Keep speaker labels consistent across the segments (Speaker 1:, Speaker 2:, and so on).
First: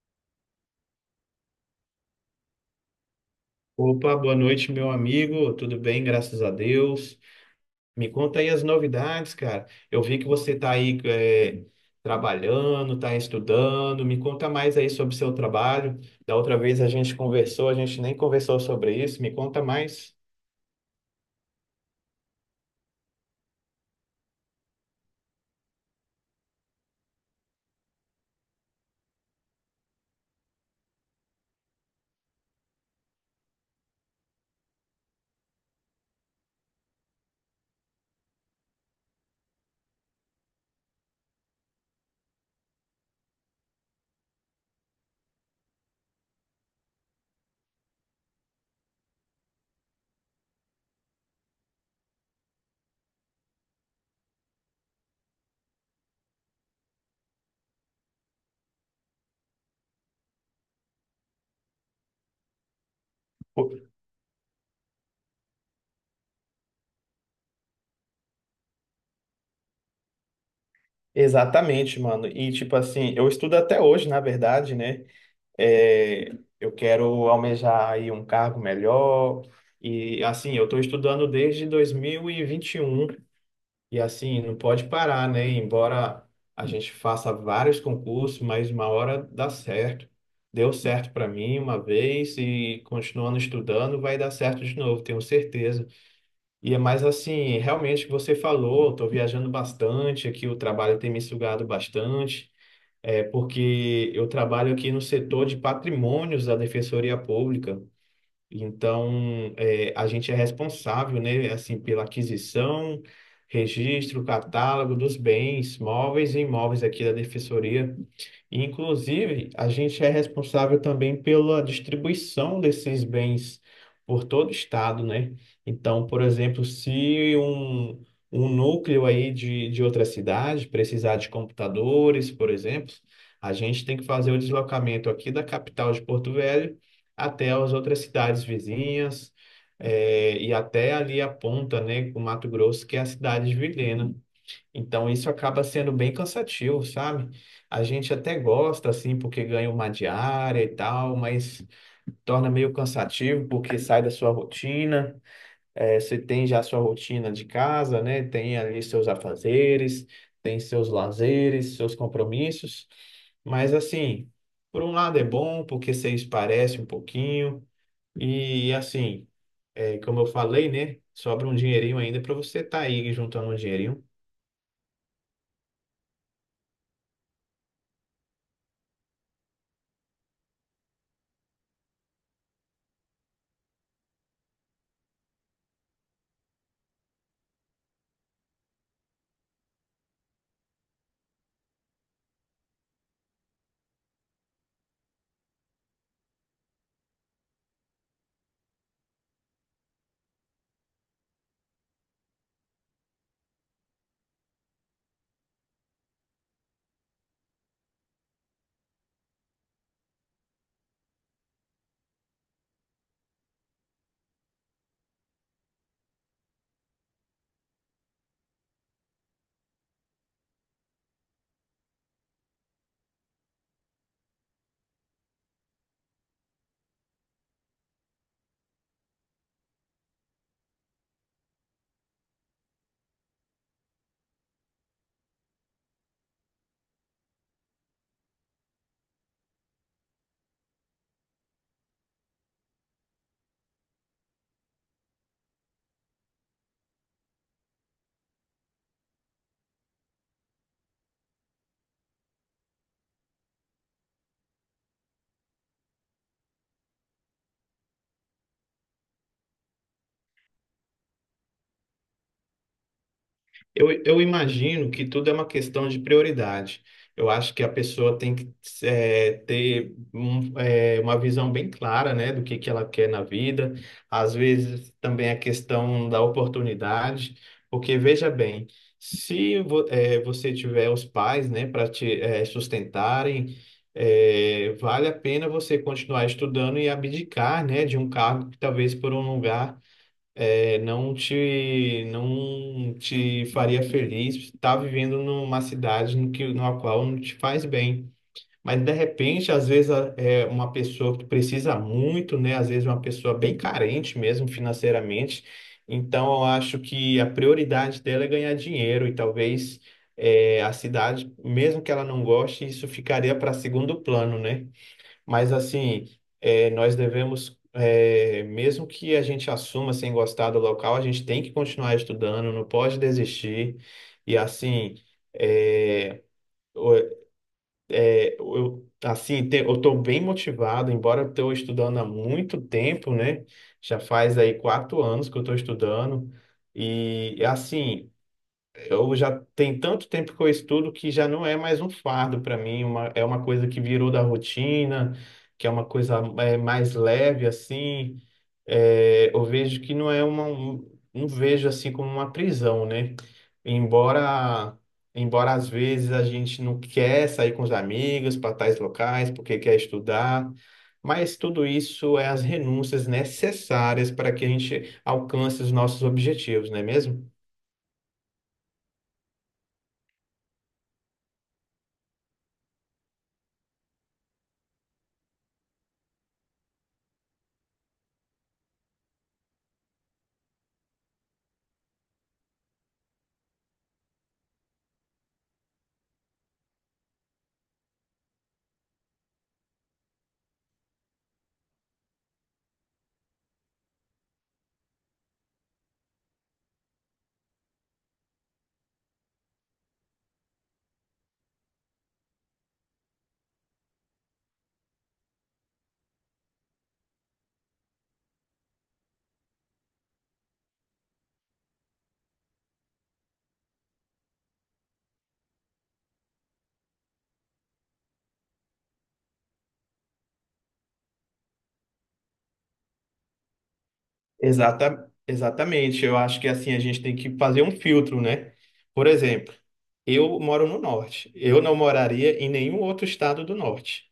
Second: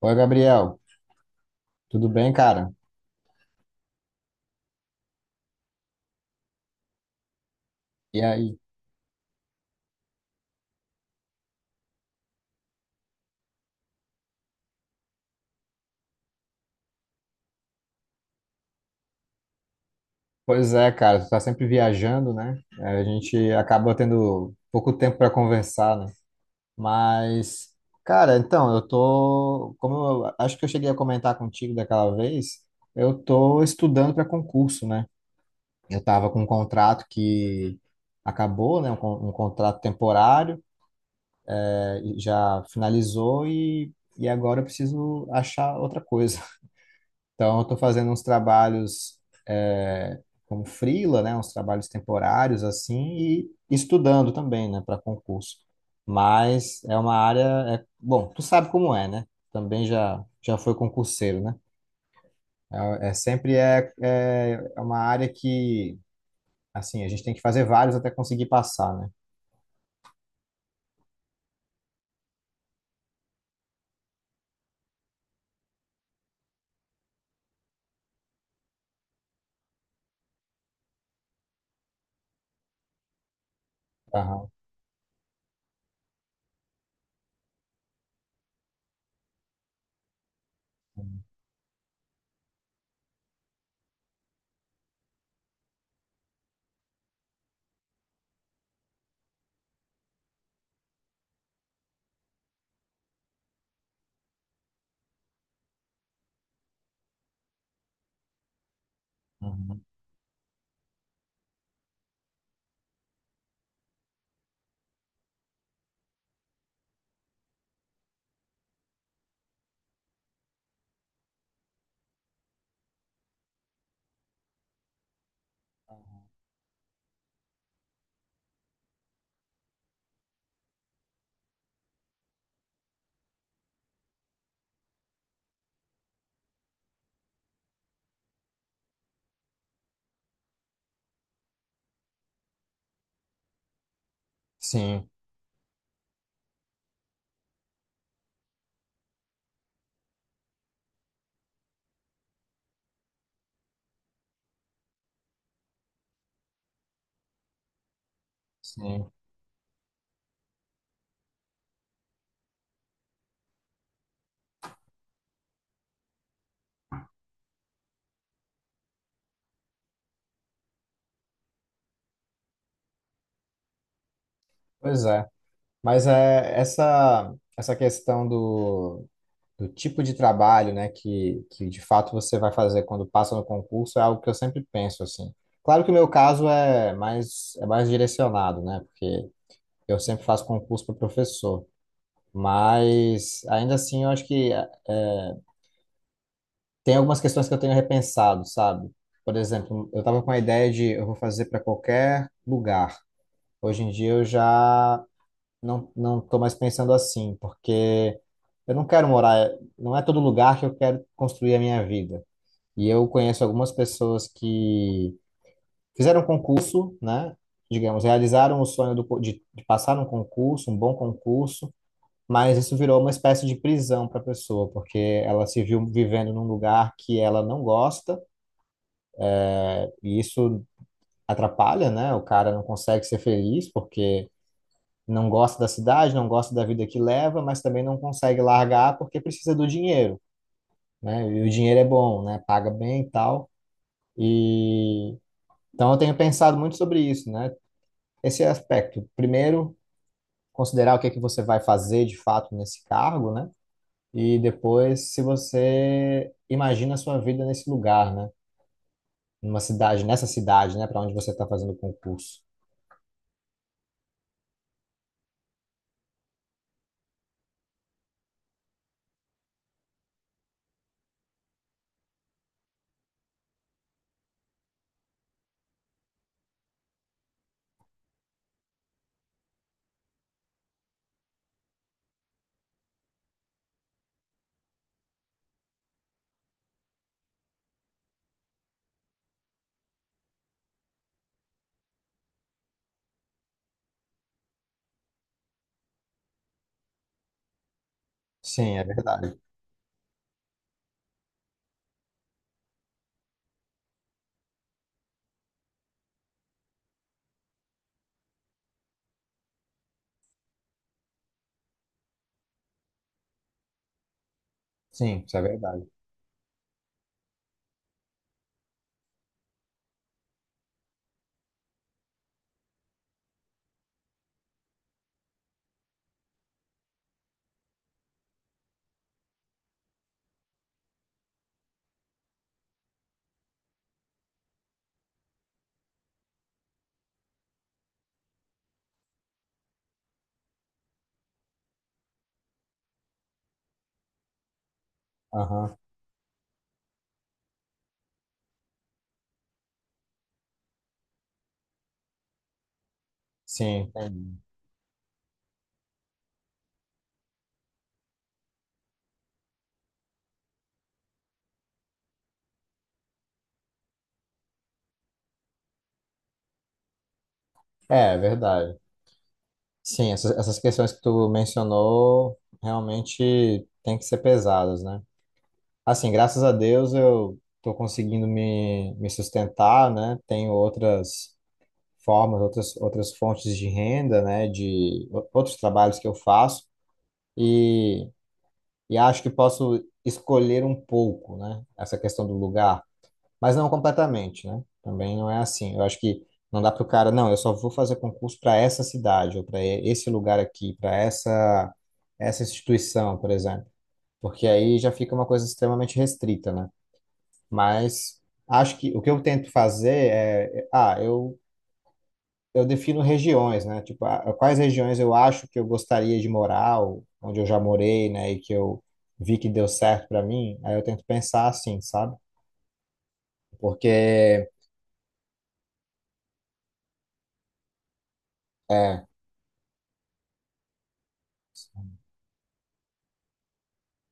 Speaker 1: Oi, Gabriel, tudo bem, cara?
Speaker 2: Opa, boa noite, meu amigo. Tudo bem, graças a Deus. Me
Speaker 1: E
Speaker 2: conta aí
Speaker 1: aí?
Speaker 2: as novidades, cara. Eu vi que você tá aí trabalhando, tá estudando. Me conta mais aí sobre o seu trabalho. Da outra vez a gente conversou, a gente nem conversou sobre isso. Me conta mais.
Speaker 1: Pois é, cara, tu tá sempre viajando, né? É, a gente acaba tendo pouco tempo para conversar, né? Mas, cara, então, eu tô, como eu acho que eu cheguei a comentar contigo daquela vez, eu tô estudando para concurso, né? Eu tava com um contrato que acabou, né? Um contrato temporário, e já finalizou e agora eu preciso achar outra coisa. Então, eu estou fazendo uns trabalhos é, como freela, né, uns trabalhos temporários assim e estudando também, né, para concurso. Mas é uma área, é, bom, tu sabe como é, né? Também já já foi concurseiro, né? É, é sempre
Speaker 2: Pô,
Speaker 1: é, é é uma área que assim a gente tem que fazer vários até conseguir passar, né?
Speaker 2: exatamente, mano. E tipo assim, eu estudo até hoje, na verdade, né? É, eu quero almejar aí um cargo melhor. E assim, eu estou estudando desde dois mil e vinte e um. E assim,
Speaker 1: Aham.
Speaker 2: não pode parar, né? Embora a gente faça vários concursos, mas uma hora dá certo. Deu certo para mim uma vez e continuando estudando vai dar certo de novo, tenho certeza. E é mais assim, realmente o que você falou, estou viajando bastante aqui, o trabalho tem me sugado bastante, é porque eu trabalho aqui no setor de patrimônios da Defensoria Pública. Então,
Speaker 1: Uhum.
Speaker 2: é, a gente é responsável, né, assim, pela aquisição, registro, catálogo dos bens móveis e imóveis aqui da Defensoria. E, inclusive, a gente é responsável também pela distribuição desses bens por todo o estado, né? Então, por exemplo, se um, um núcleo aí de outra cidade precisar de computadores, por exemplo, a gente tem que fazer o deslocamento aqui da capital de Porto Velho até as outras cidades vizinhas, e até ali a ponta, né, com Mato Grosso, que é a cidade de Vilhena.
Speaker 1: Sim,
Speaker 2: Então isso acaba sendo bem cansativo, sabe? A gente até gosta assim porque ganha uma diária e tal, mas torna meio cansativo porque sai da sua rotina. Você tem já a sua rotina de casa, né? Tem ali seus
Speaker 1: sim.
Speaker 2: afazeres, tem seus lazeres, seus compromissos. Mas assim, por um lado é bom porque você esparece um pouquinho e assim, como eu falei, né? Sobra um dinheirinho ainda para você estar aí juntando um dinheirinho.
Speaker 1: Pois é. Mas é, essa questão do, do tipo de trabalho, né, que de fato você vai fazer quando passa no concurso é algo que eu sempre penso, assim. Claro que o meu caso é mais direcionado, né, porque eu sempre faço concurso para professor, mas ainda assim eu acho que tem algumas questões que eu tenho repensado, sabe? Por exemplo, eu estava com a ideia de eu vou fazer para qualquer lugar. Hoje em dia eu já não estou mais pensando assim, porque. Eu não quero morar, não é todo lugar que eu quero construir a minha vida. E eu conheço algumas pessoas que fizeram um concurso, né? Digamos, realizaram o sonho de passar num concurso, um bom concurso, mas isso virou uma espécie de prisão para a pessoa, porque ela se viu vivendo num lugar que ela não gosta, e isso atrapalha, né? O cara não consegue ser feliz porque não gosta da cidade, não gosta da vida que leva, mas também não consegue largar porque precisa do dinheiro, né? E o dinheiro é bom, né? Paga bem e tal. E então eu tenho pensado muito sobre isso, né? Esse aspecto. Primeiro, considerar o que é que você vai fazer de fato nesse cargo, né? E depois, se você imagina a sua vida nesse lugar, né? Numa cidade, nessa cidade, né? Para onde você está fazendo o concurso.
Speaker 2: Eu imagino que tudo é uma questão de prioridade. Eu acho que a pessoa tem que ter uma visão bem clara, né, do que ela quer na vida. Às vezes também a questão da oportunidade, porque veja bem, se vo- eh, você tiver os pais, né, para te sustentarem, vale a pena você continuar estudando e abdicar, né, de um cargo que talvez por um lugar é, não te faria feliz estar vivendo numa cidade no que, na qual não te faz bem.
Speaker 1: Sim,
Speaker 2: Mas,
Speaker 1: é
Speaker 2: de
Speaker 1: verdade.
Speaker 2: repente, às vezes, é uma pessoa que precisa muito, né? Às vezes, uma pessoa bem carente mesmo financeiramente. Então, eu acho que a prioridade dela é ganhar dinheiro e talvez é, a cidade, mesmo que ela não goste, isso ficaria para segundo plano, né?
Speaker 1: Sim, isso é
Speaker 2: Mas
Speaker 1: verdade.
Speaker 2: assim, nós devemos, mesmo que a gente assuma sem gostar do local, a gente tem que continuar estudando, não pode desistir. E assim, eh, o- eh, eu estou bem motivado, embora eu estou estudando há muito tempo, né? Já faz aí quatro anos que eu estou estudando. E assim, eu já tem tanto tempo que eu estudo que já não é mais um fardo para mim, é uma coisa que virou da rotina, que é
Speaker 1: Aham.
Speaker 2: uma coisa mais leve assim. É, eu vejo que não é não vejo assim como uma prisão, né?
Speaker 1: Sim, entendi.
Speaker 2: Embora, embora às vezes a gente não quer sair com os amigos para tais locais porque quer estudar, mas tudo isso é as renúncias necessárias para que a gente alcance os nossos objetivos, não é mesmo?
Speaker 1: É, é verdade. Sim, essas questões que tu mencionou realmente têm que ser pesadas, né? Assim, graças a Deus eu estou conseguindo me sustentar, né? Tenho outras formas, outras fontes de renda, né? De outros trabalhos que eu faço e, e acho que posso escolher um pouco, né? Essa questão do lugar, mas não completamente, né? Também não é assim. Eu acho que não dá para o cara, não, eu só vou fazer concurso para essa cidade ou para esse lugar aqui, para essa instituição, por exemplo, porque aí já fica uma coisa extremamente restrita, né? Mas acho que o que eu tento fazer é, eu defino regiões, né? Tipo, ah, quais regiões eu acho que eu gostaria de morar, ou onde eu já morei, né? E que eu vi que deu certo para mim. Aí eu tento pensar assim, sabe? Porque,
Speaker 2: Exatamente. Eu acho que assim a gente tem que fazer um filtro, né?
Speaker 1: é,
Speaker 2: Por exemplo, eu moro no norte. Eu não moraria em nenhum outro estado do norte,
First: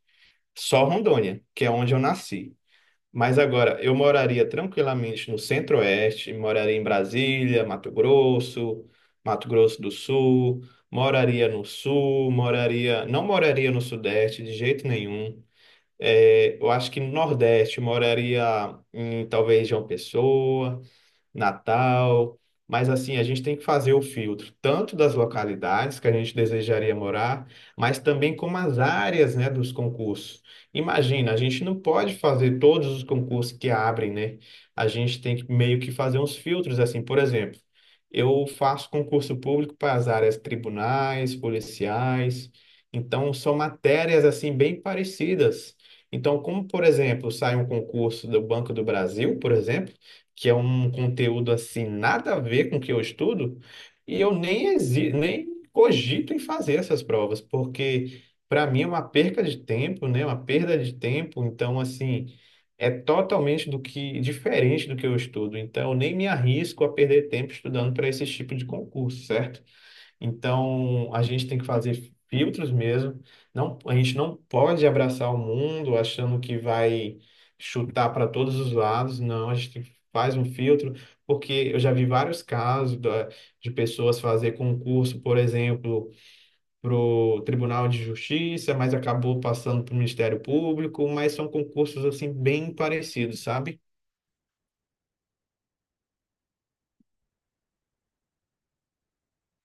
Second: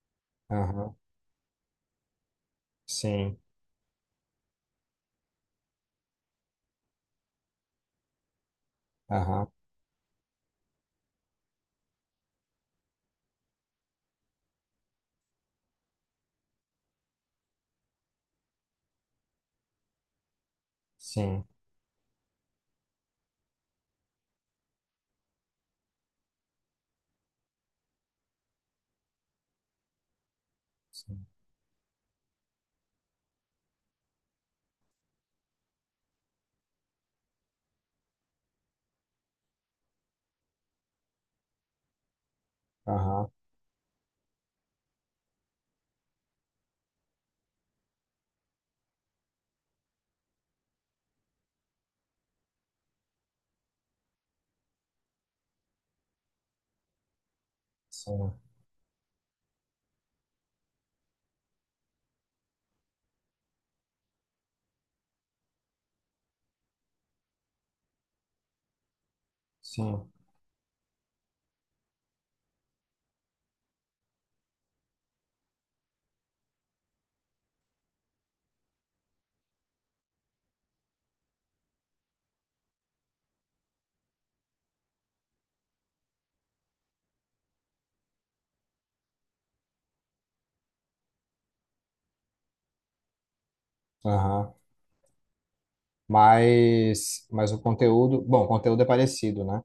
Speaker 2: só
Speaker 1: aham,
Speaker 2: Rondônia, que é onde eu nasci.
Speaker 1: sim,
Speaker 2: Mas agora eu moraria tranquilamente no centro-oeste, moraria em Brasília, Mato Grosso, Mato
Speaker 1: aham,
Speaker 2: Grosso do Sul, moraria no sul, moraria, não moraria no sudeste de jeito nenhum. É, eu acho que no Nordeste eu moraria em talvez João Pessoa,
Speaker 1: sim,
Speaker 2: Natal. Mas assim, a gente tem que fazer o filtro tanto das localidades que a gente desejaria morar, mas também como as áreas, né, dos concursos.
Speaker 1: sim,
Speaker 2: Imagina, a gente não pode fazer todos os concursos que abrem, né? A gente tem que meio que fazer uns filtros assim, por exemplo, eu faço concurso público para as áreas tribunais, policiais,
Speaker 1: aham,
Speaker 2: então são matérias assim bem parecidas. Então, como por exemplo, sai um concurso do Banco do Brasil, por exemplo, que é um conteúdo assim, nada a ver com o que eu estudo, e eu nem, exi nem cogito em fazer essas provas, porque
Speaker 1: sim,
Speaker 2: para mim é uma perca de tempo, né? Uma perda de tempo, então assim, é totalmente do que diferente do que eu estudo, então eu nem me arrisco a perder tempo estudando para esse tipo de concurso, certo?
Speaker 1: sim,
Speaker 2: Então, a gente tem que fazer filtros mesmo. Não, a gente não pode abraçar o mundo achando que vai chutar para todos os lados. Não, a gente faz um filtro, porque eu já vi vários casos de pessoas fazer concurso, por exemplo, para o Tribunal de Justiça, mas acabou passando para o Ministério Público, mas são concursos assim bem parecidos, sabe?
Speaker 1: aham. Mas o conteúdo, bom, o conteúdo é parecido, né?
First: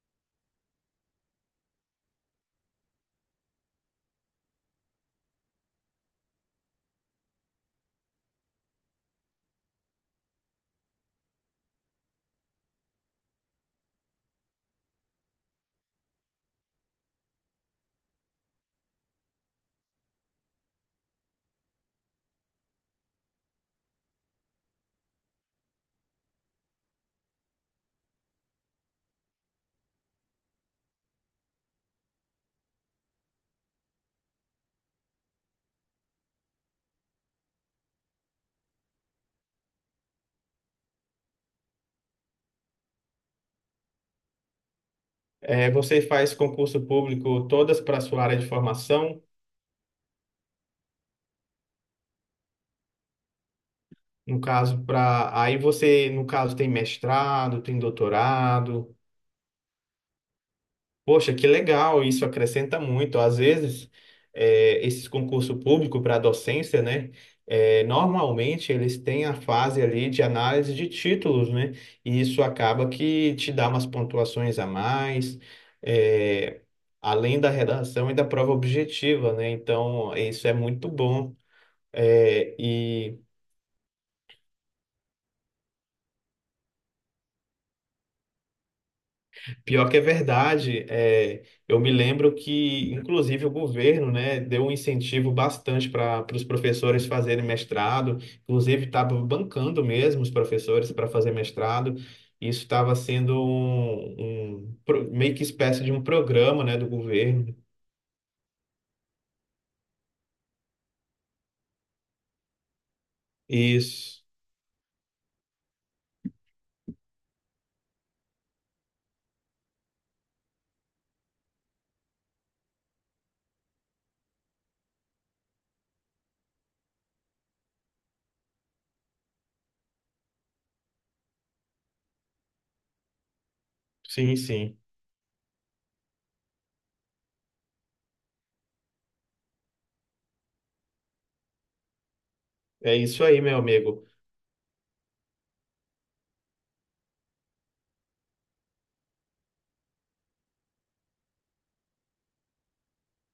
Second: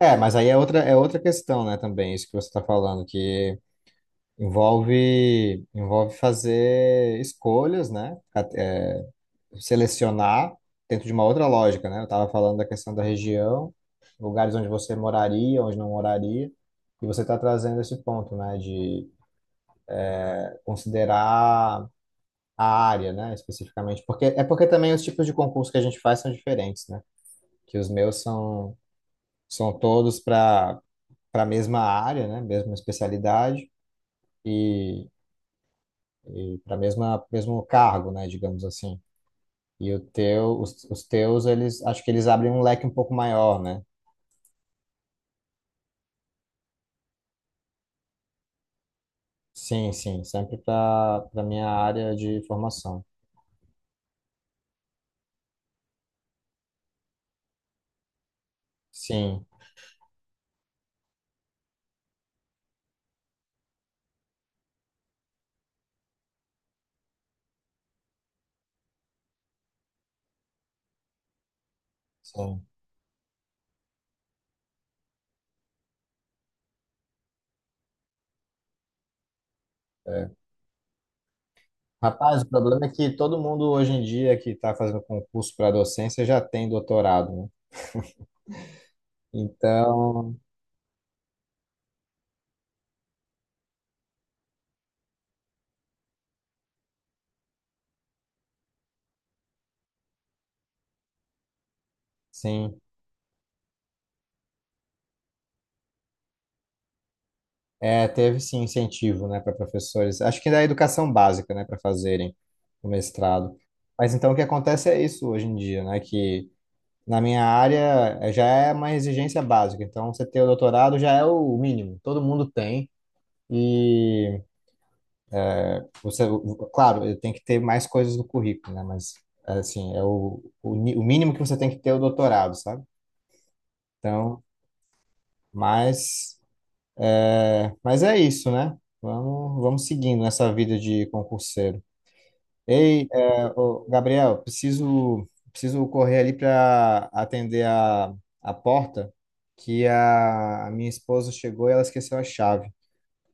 Speaker 1: É, mas aí é outra questão, né, também, isso que você está falando, que envolve, envolve fazer escolhas, né? Selecionar dentro de uma outra lógica, né? Eu estava falando da questão da região, lugares onde você moraria, onde não moraria, e você está trazendo esse ponto, né? De considerar a área, né? Especificamente, porque é porque também os tipos de concurso que a gente faz são diferentes, né? Que os meus são são todos para para a mesma área, né? Mesma especialidade. E para mesma mesmo cargo, né, digamos assim. E o teu, os teus, eles acho que eles abrem um leque um pouco maior, né?
Speaker 2: É, você faz concurso público todas para a sua área de formação.
Speaker 1: Sim, sim, sempre para para minha área de formação.
Speaker 2: No caso, para. Aí você, no caso, tem mestrado, tem doutorado.
Speaker 1: Sim,
Speaker 2: Poxa, que legal, isso acrescenta muito. Às vezes, esses concursos públicos para docência, né? Normalmente eles têm a fase ali de análise de títulos, né? E isso
Speaker 1: sim.
Speaker 2: acaba que te dá umas pontuações a mais, eh, além da redação e da prova objetiva, né? Então,
Speaker 1: É.
Speaker 2: isso é muito bom.
Speaker 1: Rapaz, o
Speaker 2: Eh,
Speaker 1: problema é que
Speaker 2: e
Speaker 1: todo mundo hoje em dia que está fazendo concurso para docência já tem doutorado, né?
Speaker 2: Pior que é
Speaker 1: Então,
Speaker 2: verdade, é, eu me lembro que, inclusive, o governo, né, deu um incentivo bastante para os professores fazerem mestrado, inclusive estava bancando mesmo os professores para fazer mestrado. Isso
Speaker 1: sim,
Speaker 2: estava sendo meio que espécie de um programa, né, do governo.
Speaker 1: é, teve sim incentivo, né, para professores. Acho que da educação básica, né, para fazerem o mestrado. Mas
Speaker 2: Isso,
Speaker 1: então o que acontece é isso hoje em dia, né, que na minha área já é uma exigência básica, então você ter o doutorado já é o mínimo, todo mundo tem. E você, claro, tem que ter mais coisas no currículo, né? Mas assim, é o mínimo que você tem que ter é o doutorado, sabe?
Speaker 2: sim,
Speaker 1: Então,
Speaker 2: sim.
Speaker 1: mas mas é isso, né? Vamos, vamos seguindo nessa vida de concurseiro.
Speaker 2: É
Speaker 1: Ei,
Speaker 2: isso aí, meu amigo.
Speaker 1: Gabriel, preciso correr ali para atender a porta, que a minha esposa chegou e ela esqueceu a chave.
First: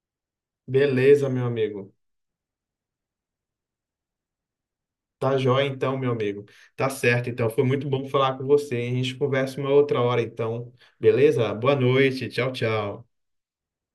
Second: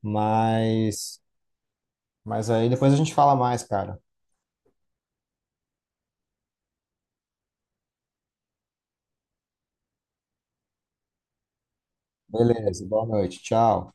Speaker 1: Mas
Speaker 2: Beleza, meu amigo.
Speaker 1: mas aí depois a gente fala mais, cara.
Speaker 2: Tá jóia então, meu amigo. Tá certo, então. Foi muito bom falar com você. Hein? A gente conversa uma outra hora, então. Beleza? Boa noite. Tchau,
Speaker 1: Beleza, boa
Speaker 2: tchau.
Speaker 1: noite, tchau.